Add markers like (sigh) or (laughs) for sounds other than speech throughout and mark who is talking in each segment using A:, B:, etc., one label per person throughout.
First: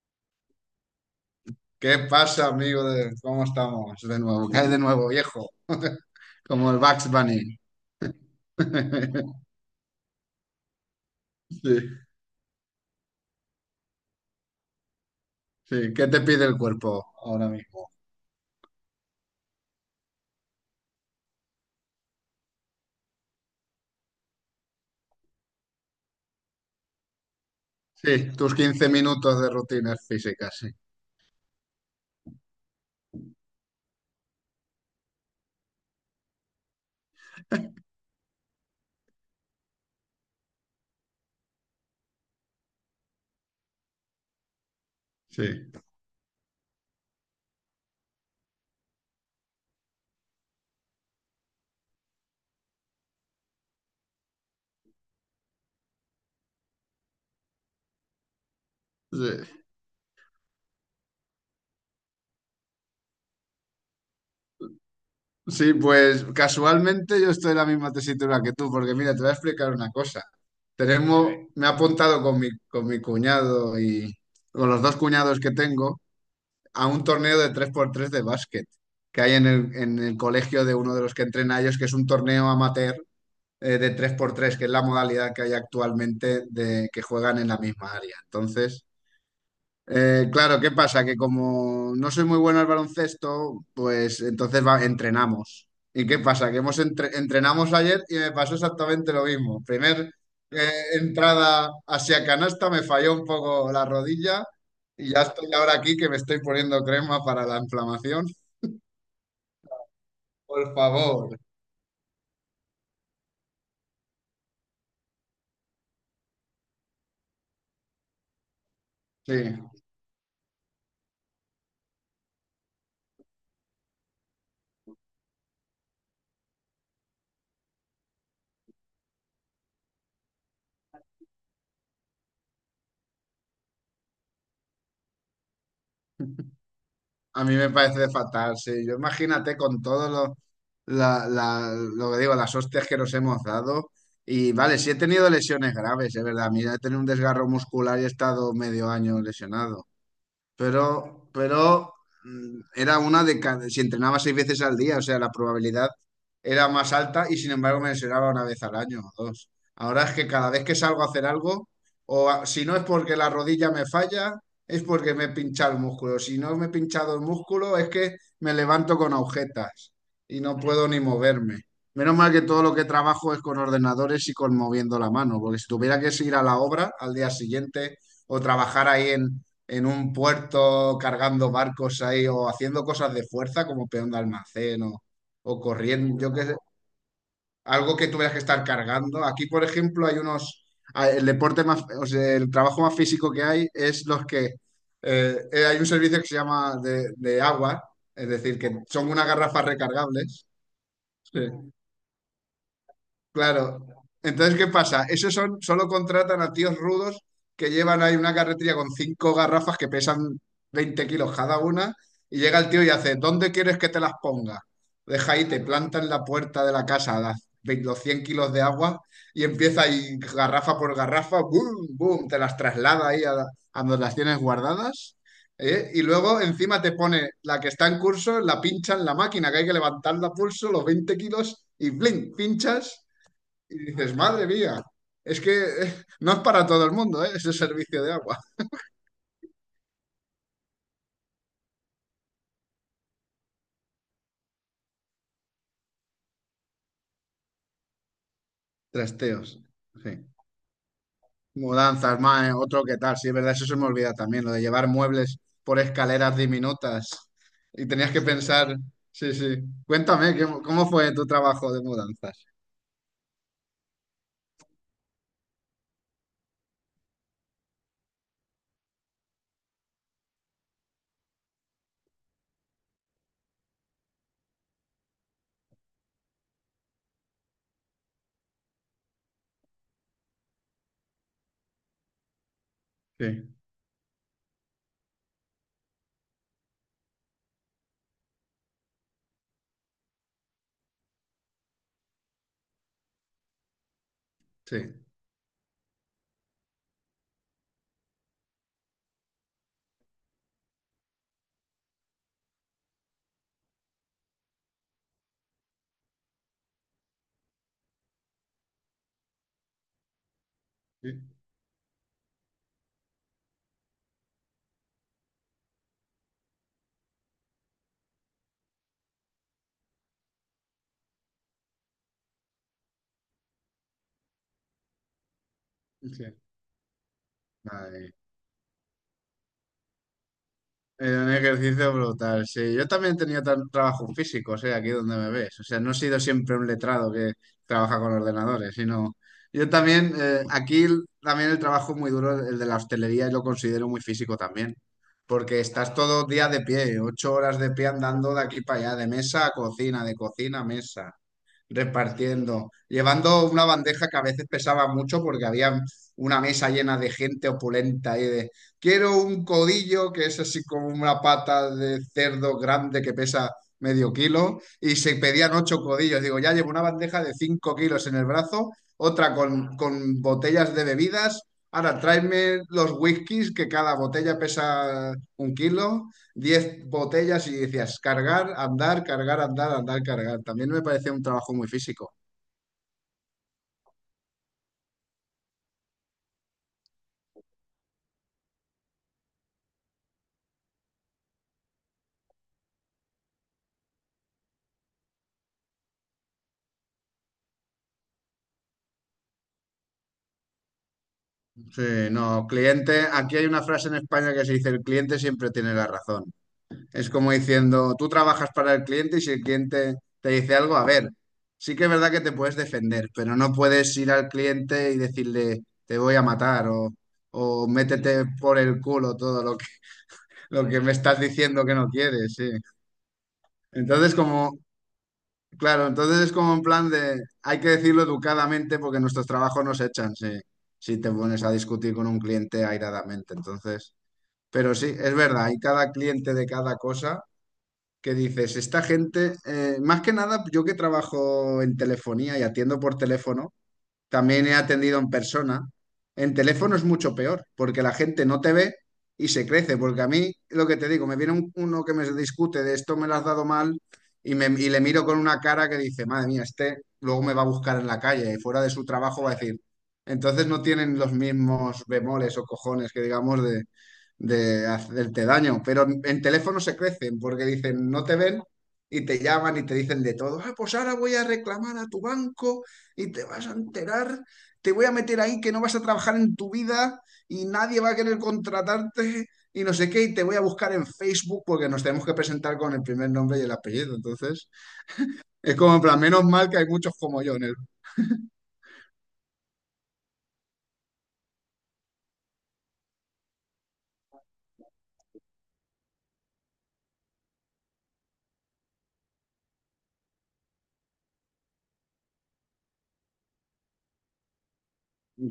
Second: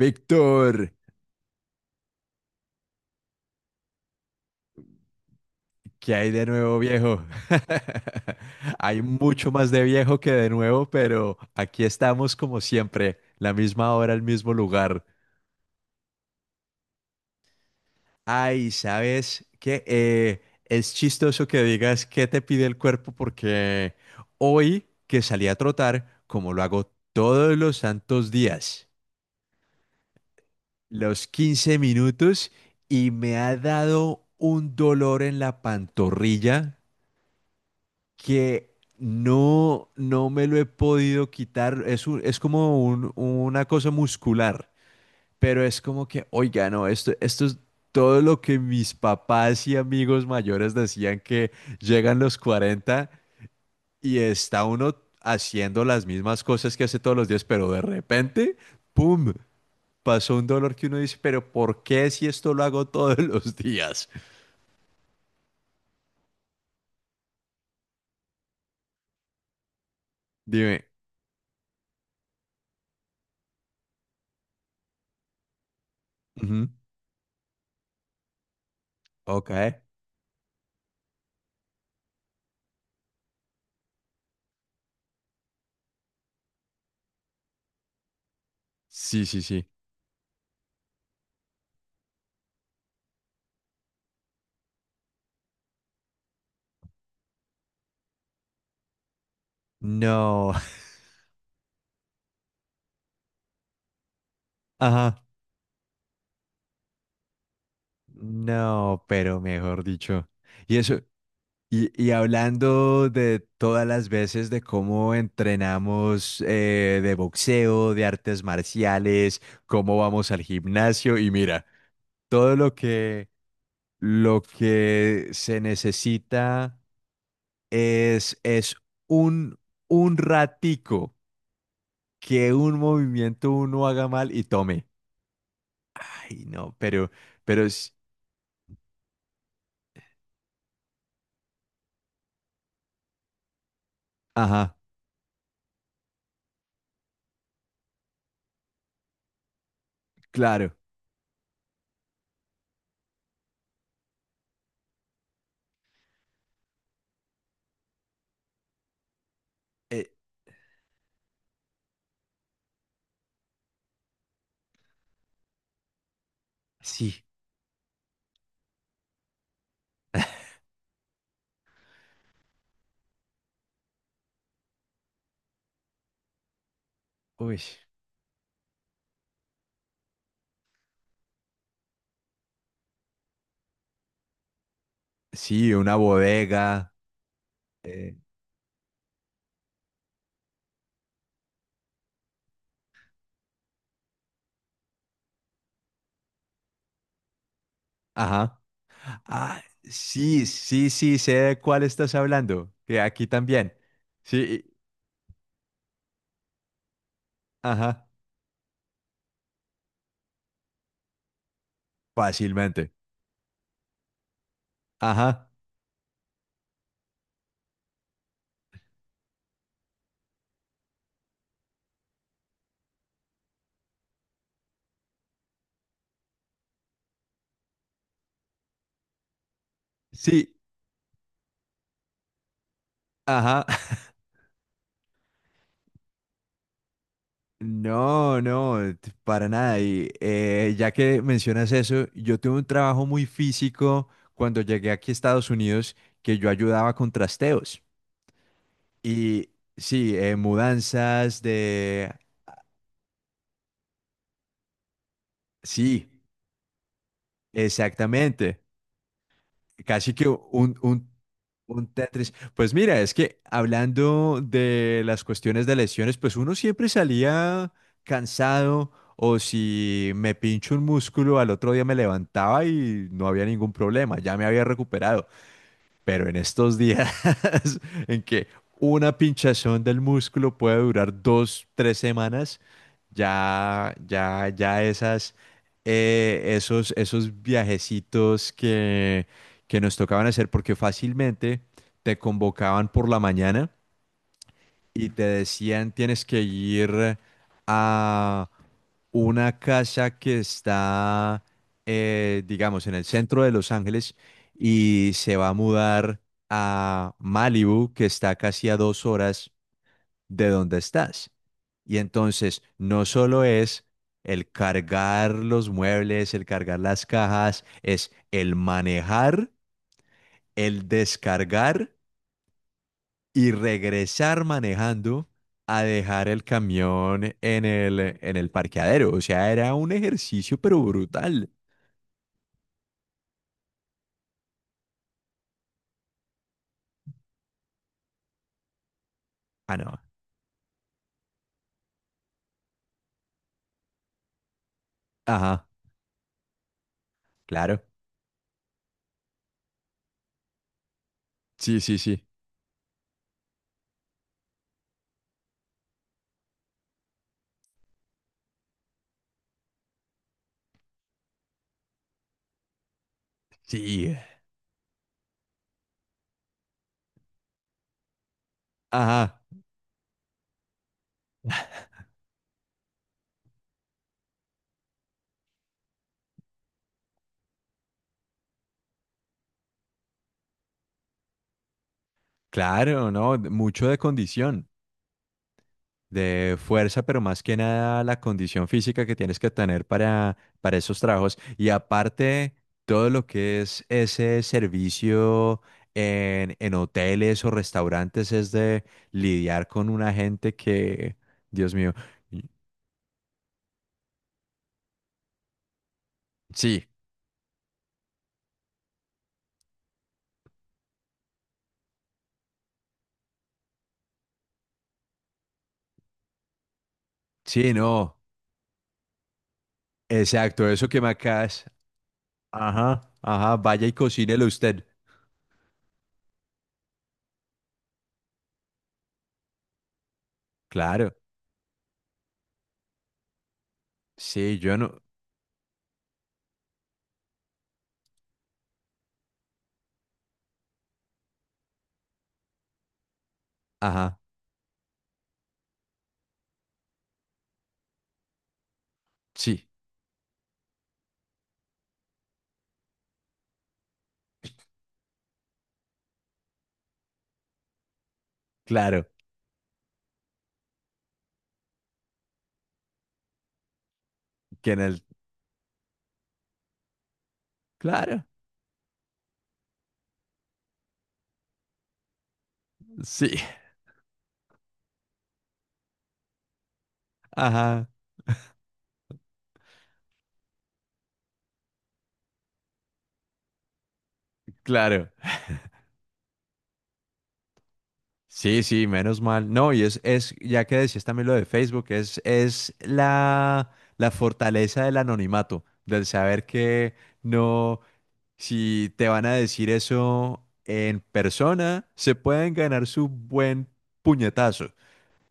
A: Víctor,
B: ¿Qué pasa, amigo? ¿Cómo estamos? De nuevo, ¿qué hay de nuevo, viejo? (laughs)
A: ¿qué hay de
B: Como
A: nuevo,
B: el Bugs
A: viejo?
B: Bunny.
A: (laughs) Hay
B: (laughs)
A: mucho más de viejo que de nuevo, pero
B: Sí,
A: aquí estamos como siempre, la misma hora, el mismo lugar.
B: sí. ¿Qué te pide el cuerpo ahora mismo?
A: Ay, ¿sabes qué? Es chistoso que digas qué te pide el cuerpo porque hoy que salí a trotar, como lo hago todos los santos
B: Sí, tus
A: días,
B: 15 minutos de rutinas físicas, sí.
A: los 15 minutos, y me ha dado un dolor en la pantorrilla que no, no me lo he podido quitar. Es un- es como un- una cosa muscular,
B: Sí,
A: pero es como que, oiga, no, esto es todo lo que mis papás y amigos mayores decían: que llegan los 40 y está uno haciendo las mismas cosas que hace todos los días, pero de repente, ¡pum!
B: sí.
A: Pasó un dolor que uno dice, pero ¿por qué, si esto lo hago todos (laughs) los días?
B: Sí, pues casualmente yo estoy en la misma tesitura que tú, porque mira, te voy a explicar una cosa.
A: Dime.
B: Tenemos, me he apuntado con mi cuñado y con los dos cuñados que tengo
A: Ujú.
B: a un torneo de tres por tres de básquet que hay
A: Ok.
B: en el colegio de uno de los que entrena a ellos, que es un torneo amateur de tres por tres que es la modalidad que hay actualmente de que juegan en la misma área. Entonces,
A: Sí, sí, sí.
B: claro, ¿qué pasa? Que como no soy muy bueno al baloncesto, pues entonces entrenamos. ¿Y qué pasa? Que hemos entrenamos ayer y me pasó exactamente lo mismo. Primer
A: No. (laughs)
B: entrada hacia canasta, me falló un poco la rodilla y
A: Ajá.
B: ya estoy ahora aquí que me estoy poniendo crema para la inflamación.
A: No, pero mejor dicho.
B: Por
A: Y eso,
B: favor.
A: y hablando de todas las veces de cómo entrenamos, de boxeo, de artes
B: Sí.
A: marciales, cómo vamos al gimnasio, y mira, todo lo que se necesita es un, un ratico, que un movimiento uno haga mal y tome. Ay, no, pero,
B: A mí me
A: es.
B: parece fatal, sí. Yo imagínate con todo lo, lo que digo, las hostias que nos hemos dado. Y
A: Ajá,
B: vale, sí he tenido lesiones graves, es verdad. Mira, he tenido un desgarro muscular y he estado medio año lesionado.
A: claro.
B: Pero era una de cada, si entrenaba seis veces al día, o sea, la probabilidad era más alta y sin embargo me lesionaba una vez al año o dos. Ahora
A: eh,
B: es que cada vez que salgo a hacer algo, si no es porque la rodilla me falla, es porque me he pinchado el músculo. Si no me he pinchado el
A: sí,
B: músculo, es que me levanto con agujetas y no puedo ni moverme. Menos mal que todo lo que trabajo es con ordenadores y con moviendo la mano, porque si tuviera que ir a la obra al día
A: uy.
B: siguiente o trabajar ahí en un puerto cargando barcos ahí o haciendo cosas de fuerza como peón de almacén o
A: Sí, una
B: corriendo, yo qué sé,
A: bodega.
B: algo que
A: eh,
B: tuvieras que estar cargando. Aquí, por ejemplo, hay unos, ah, el deporte más, o sea, el trabajo más físico que hay es los que, hay un servicio que se llama de agua, es decir,
A: ajá.
B: que son unas
A: Ah,
B: garrafas
A: sí,
B: recargables.
A: sí, sí, sé
B: Sí.
A: de cuál estás hablando. Que aquí también.
B: Claro.
A: Sí.
B: Entonces, ¿qué
A: y-
B: pasa? Esos son, solo contratan a tíos rudos que llevan
A: ajá.
B: ahí una carretilla con cinco garrafas que pesan 20 kilos cada una y llega el tío y
A: Fácilmente.
B: hace, ¿dónde quieres que te las ponga? Deja ahí,
A: Ajá.
B: te planta en la puerta de la casa las, los 100 kilos de agua y empieza ahí garrafa por garrafa, boom, boom, te las traslada ahí a donde las tienes guardadas. ¿Eh? Y luego encima te pone la que está en curso, la pincha en la máquina, que hay que levantarla a
A: Sí,
B: pulso, los 20 kilos, y blin, pinchas
A: ajá.
B: y dices,
A: (laughs)
B: madre mía, es que no es para todo el mundo, ¿eh? Ese servicio de agua.
A: No, no, para nada. Y ya que mencionas eso, yo tuve un trabajo muy físico cuando llegué aquí a Estados Unidos, que yo ayudaba con trasteos.
B: (laughs)
A: Y
B: Trasteos,
A: sí,
B: sí.
A: mudanzas de...
B: Mudanzas, más, otro que tal, sí, es verdad, eso se me olvida también, lo de llevar muebles por
A: Sí,
B: escaleras diminutas. Y tenías que
A: exactamente.
B: pensar, sí, sí.
A: Casi que
B: Cuéntame, ¿qué-
A: un,
B: ¿cómo
A: un,
B: fue tu trabajo de
A: un Tetris.
B: mudanzas?
A: Pues mira, es que, hablando de las cuestiones de lesiones, pues uno siempre salía cansado, o si me pincho un músculo, al otro día me levantaba y no había ningún problema, ya me había recuperado. Pero en estos días (laughs) en que una pinchazón del músculo puede durar 2, 3 semanas,
B: Sí,
A: ya, ya, ya esos viajecitos que nos tocaban hacer, porque fácilmente te convocaban por la mañana
B: sí,
A: y te decían: tienes que ir a una casa que está, digamos, en el centro de Los Ángeles, y se va a mudar a Malibu, que está casi a 2 horas de donde
B: sí,
A: estás. Y entonces no solo es el cargar los muebles, el cargar las cajas, es el manejar, el descargar y regresar manejando a
B: sí.
A: dejar el camión en
B: Ay.
A: el parqueadero. O sea, era un ejercicio, pero
B: Era un
A: brutal.
B: ejercicio brutal, sí. Yo también tenía trabajo físico, o sea, aquí donde me ves. O sea, no he sido siempre un letrado que trabaja con ordenadores, sino yo
A: Ah, no.
B: también, aquí también el trabajo muy duro, el de la hostelería, y lo considero muy físico también. Porque
A: Ajá,
B: estás todo el día de pie, 8 horas de
A: claro.
B: pie andando de aquí para allá, de mesa a cocina, de cocina a mesa,
A: Sí, sí, sí.
B: repartiendo, llevando una bandeja que a veces pesaba mucho porque había una mesa llena de gente opulenta y de, quiero un codillo que es así como una pata de cerdo grande que pesa medio
A: Sí.
B: kilo y se pedían ocho codillos. Digo, ya llevo una bandeja de 5 kilos en el brazo, otra
A: Ajá,
B: con botellas de bebidas. Ahora, tráeme los whiskies que cada botella pesa un kilo, 10 botellas y decías cargar, andar, andar, cargar. También me parecía un trabajo muy físico.
A: claro, no, mucho de condición. De fuerza, pero más que nada la condición física que tienes que tener para, esos trabajos. Y aparte, todo lo que es ese servicio en, hoteles o restaurantes es de lidiar con una gente que, Dios
B: Sí,
A: mío.
B: no,
A: y-
B: cliente, aquí hay una frase en España que se dice, el cliente siempre tiene la razón.
A: sí,
B: Es como diciendo, tú trabajas para el cliente y si el cliente te dice algo, a ver, sí que es verdad que te puedes defender, pero no puedes ir al cliente y decirle, te voy a matar o
A: sí, no,
B: métete por el culo todo lo. Lo
A: exacto,
B: que
A: eso
B: me
A: que me
B: estás
A: acabas.
B: diciendo que no quieres, sí.
A: Ajá, ajá, vaya y
B: Entonces,
A: cocínelo
B: como,
A: usted.
B: claro, entonces es como en plan de, hay que decirlo educadamente porque nuestros trabajos nos echan, sí, si te
A: Claro,
B: pones a discutir con un cliente airadamente. Entonces,
A: sí,
B: pero
A: yo
B: sí,
A: no.
B: es verdad, hay cada cliente de cada cosa que dices, esta gente, más que nada, yo que trabajo en telefonía y atiendo por teléfono,
A: Ajá,
B: también he atendido en persona. En teléfono es mucho peor, porque la gente no te ve y se
A: sí,
B: crece. Porque a mí, lo que te digo, me viene uno que me discute de esto me lo has dado mal y, le miro con una cara que dice, madre mía, este luego me va a buscar en la calle y fuera de su
A: claro.
B: trabajo va a decir. Entonces no tienen los mismos bemoles o cojones que digamos de
A: que en el,
B: hacerte daño. Pero en teléfono se crecen porque dicen, no te
A: claro,
B: ven y te llaman y te dicen de todo. Ah, pues ahora voy a reclamar a tu banco y te
A: sí.
B: vas a
A: (laughs)
B: enterar, te voy a meter ahí que no vas a trabajar en tu vida y nadie
A: Ajá.
B: va a querer contratarte y no sé qué, y te voy a buscar en Facebook porque nos tenemos que presentar con el primer nombre y el apellido. Entonces,
A: Claro. (laughs)
B: es como en plan, menos mal que hay muchos como yo en el...
A: Sí, sí, menos mal. No, y es, ya que decías también lo de Facebook, es, la fortaleza del anonimato, del saber que no, si te van a decir eso en persona, se pueden ganar su buen puñetazo.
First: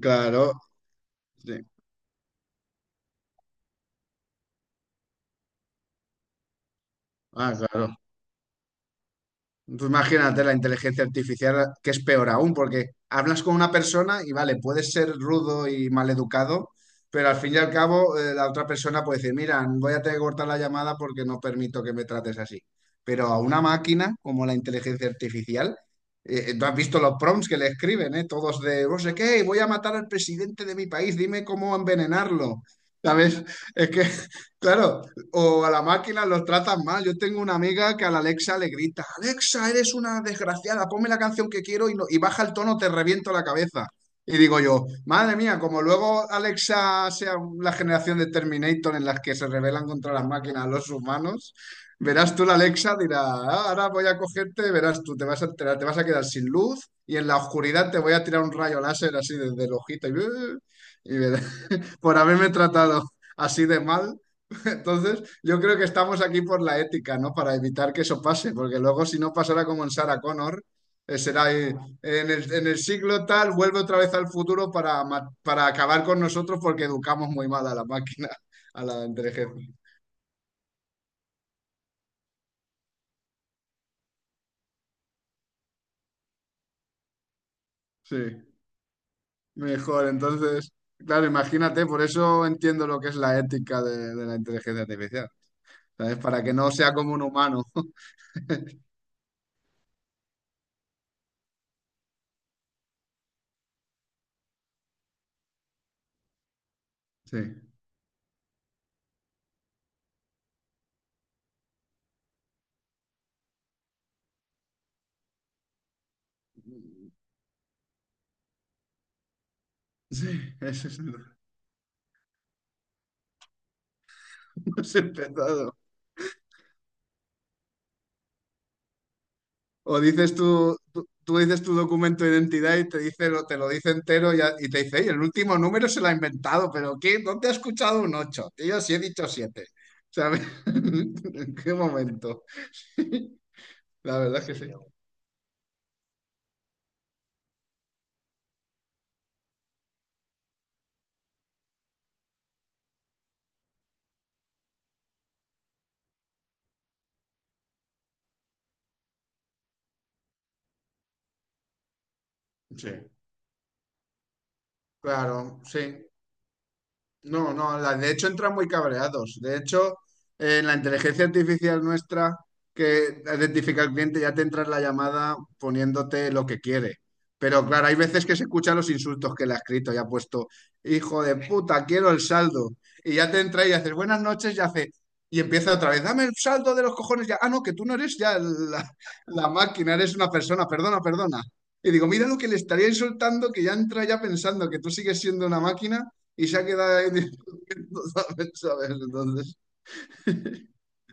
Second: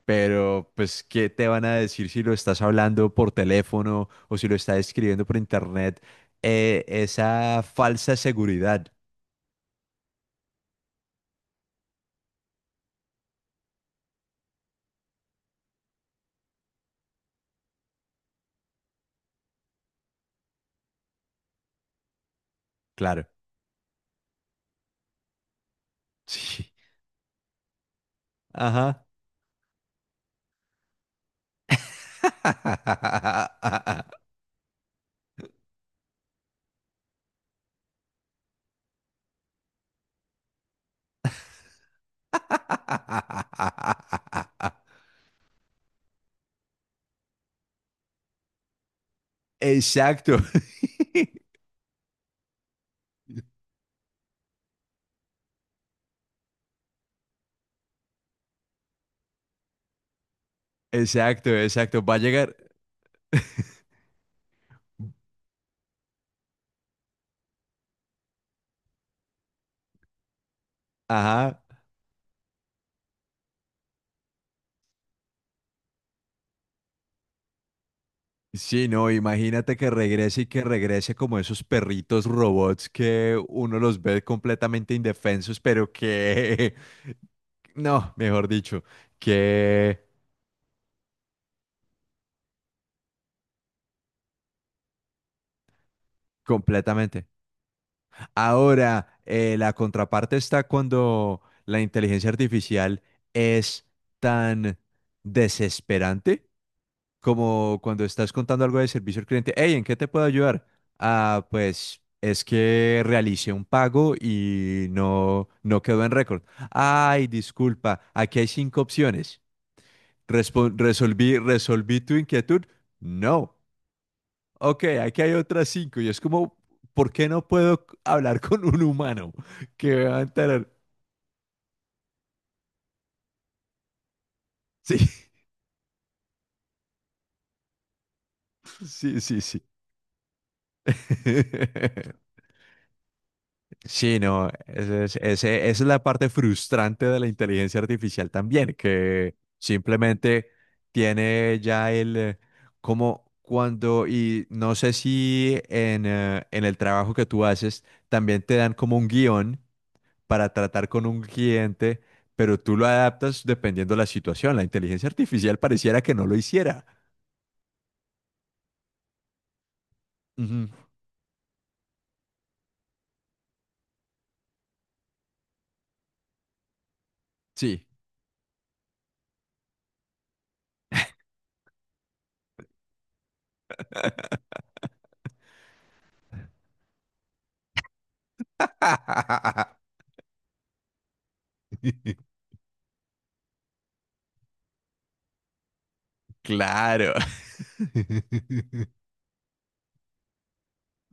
B: Claro,
A: Pero, pues, ¿qué te van
B: sí.
A: a decir si lo estás hablando por teléfono o si lo estás escribiendo por internet?
B: Ah,
A: Esa
B: claro.
A: falsa seguridad,
B: Tú imagínate la inteligencia artificial, que es peor aún, porque hablas con una persona y vale, puedes ser rudo y maleducado, pero al fin y al cabo la otra persona puede decir, mira, voy a tener que cortar la llamada porque no permito que me trates así. Pero
A: claro.
B: a una máquina como la inteligencia artificial,
A: (laughs) Sí.
B: tú has visto los prompts que le escriben, ¿eh? Todos de, no
A: Ajá.
B: sé qué, voy a matar al presidente de mi país, dime cómo envenenarlo. ¿Sabes? Es que,
A: (laughs)
B: (laughs) claro, o a la máquina los tratan mal. Yo tengo una amiga que a la Alexa le grita, Alexa, eres una desgraciada, ponme la canción que quiero y, y baja el tono, te reviento la cabeza. Y digo yo, madre mía, como luego Alexa sea la generación de Terminator en las que se rebelan contra las
A: Exacto.
B: máquinas
A: (laughs)
B: los humanos, verás tú la Alexa, dirá, "Ah, ahora voy a cogerte, verás tú, te vas a enterar, te vas a quedar sin luz y en la oscuridad te voy a tirar un rayo láser así desde el ojito y, (laughs) y verás,
A: Exacto, exacto. Va
B: por
A: a
B: haberme
A: llegar.
B: tratado así de mal. Entonces, yo creo que estamos aquí por la ética, ¿no? Para evitar que eso pase, porque luego si no pasara como en Sarah Connor, será
A: Ajá.
B: en el siglo tal, vuelve otra vez al futuro para, para acabar con nosotros porque educamos muy mal a la máquina, a
A: Sí,
B: la
A: no,
B: inteligencia.
A: imagínate que regrese, y que regrese como esos perritos robots que uno los ve completamente indefensos, pero que... (laughs) No,
B: Sí,
A: mejor dicho. Que
B: mejor. Entonces, claro, imagínate, por eso entiendo lo que es la ética de la inteligencia artificial, ¿sabes? Para que no sea como un
A: completamente.
B: humano. (laughs)
A: Ahora, la contraparte está cuando la inteligencia artificial es tan desesperante
B: Sí,
A: como cuando estás contando algo de servicio al cliente. "Hey, ¿en qué te puedo ayudar?". "Ah, pues es que realicé un pago y no, no quedó en récord". "Ay, disculpa, aquí hay cinco opciones".
B: sí, ese es el, (laughs)
A: "Resolví, ¿resolví tu inquietud?". "No".
B: ese
A: "Ok,
B: es el
A: aquí hay otras
B: pecado.
A: cinco". Y es como, ¿por qué no puedo hablar con un humano que
B: O
A: me va a
B: dices
A: enterar?
B: tú dices tu documento de identidad y te dice, te lo dice entero y, y te dice, "Ey, el
A: Sí,
B: último número se lo ha inventado, pero ¿qué? ¿Dónde has escuchado un 8? Yo
A: (laughs)
B: sí he
A: sí,
B: dicho
A: sí, sí.
B: siete. ¿Sabes? (laughs) ¿En qué
A: (laughs)
B: momento? (laughs)
A: Sí,
B: La verdad es
A: no,
B: que sí.
A: esa es la parte frustrante de la inteligencia artificial también, que simplemente tiene ya como cuando, y no sé si en el trabajo que tú haces, también te dan como un guión para tratar con un cliente, pero tú lo
B: Sí,
A: adaptas dependiendo de la situación. La inteligencia artificial
B: claro,
A: pareciera
B: sí.
A: que no lo hiciera.
B: No, no, de hecho entran muy cabreados. De hecho,
A: Ujú.
B: la inteligencia artificial nuestra que identifica al cliente ya te entra en la llamada poniéndote lo que quiere. Pero
A: Sí.
B: claro, hay veces que se escuchan los insultos que le ha escrito y ha puesto, hijo de puta, quiero el saldo. Y ya te entra y haces buenas noches y hace, y empieza otra vez, dame el saldo de los cojones ya. Ah, no, que tú no eres ya la máquina,
A: (laughs)
B: eres una persona, perdona, perdona. Y digo, mira lo que le estaría insultando, que ya entra ya pensando que tú sigues siendo una máquina y se ha quedado ahí (laughs)
A: Claro.
B: discutiendo,
A: (laughs)
B: ¿sabes? ¿Sabes? Entonces,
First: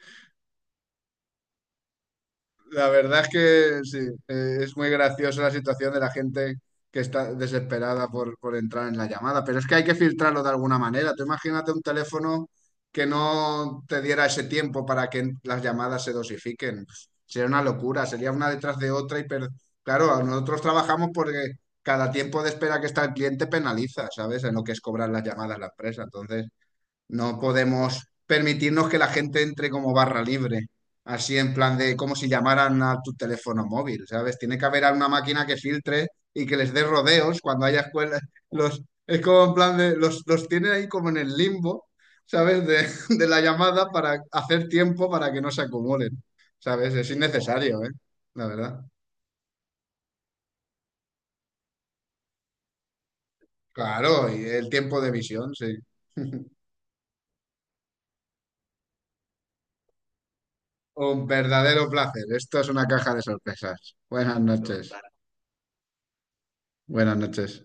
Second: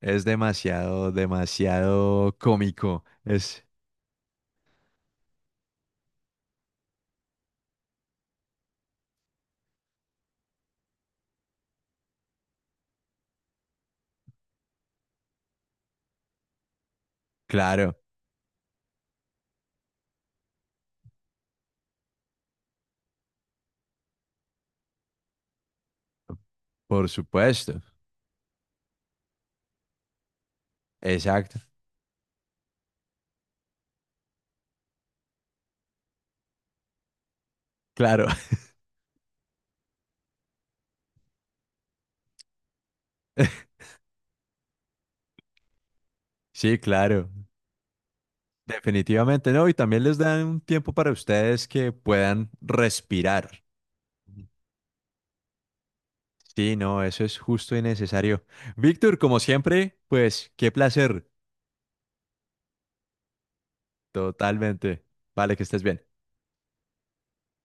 A: Es demasiado, demasiado
B: la
A: cómico.
B: verdad es
A: Es
B: que sí, es muy graciosa la situación de la gente que está desesperada por entrar en la llamada, pero es que hay que filtrarlo de alguna manera. Tú imagínate un teléfono que no te diera ese tiempo para que las llamadas se dosifiquen. Sería una
A: claro,
B: locura, sería una detrás de otra y claro, nosotros trabajamos porque cada tiempo de espera que está el cliente penaliza, ¿sabes? En lo que es cobrar las llamadas a la empresa. Entonces,
A: por
B: no
A: supuesto.
B: podemos permitirnos que la gente entre como barra libre, así en
A: Exacto.
B: plan de como si llamaran a tu teléfono móvil, ¿sabes? Tiene que haber una máquina que filtre y que les dé rodeos cuando haya escuelas.
A: Claro.
B: Los, es como en plan de, los tiene ahí como en el limbo, ¿sabes? De la
A: (laughs)
B: llamada para hacer tiempo para que no se acumulen,
A: Sí,
B: ¿sabes? Es
A: claro.
B: innecesario, ¿eh? La verdad.
A: Definitivamente no. Y también les dan un tiempo para ustedes, que puedan respirar.
B: Claro, y
A: Ujú.
B: el tiempo de visión, sí. (laughs)
A: Sí, no, eso es justo y necesario. Víctor, como siempre, pues qué placer.
B: Un verdadero placer. Esto es una caja de sorpresas. Buenas noches.
A: Totalmente. Vale, que estés bien.
B: Buenas noches.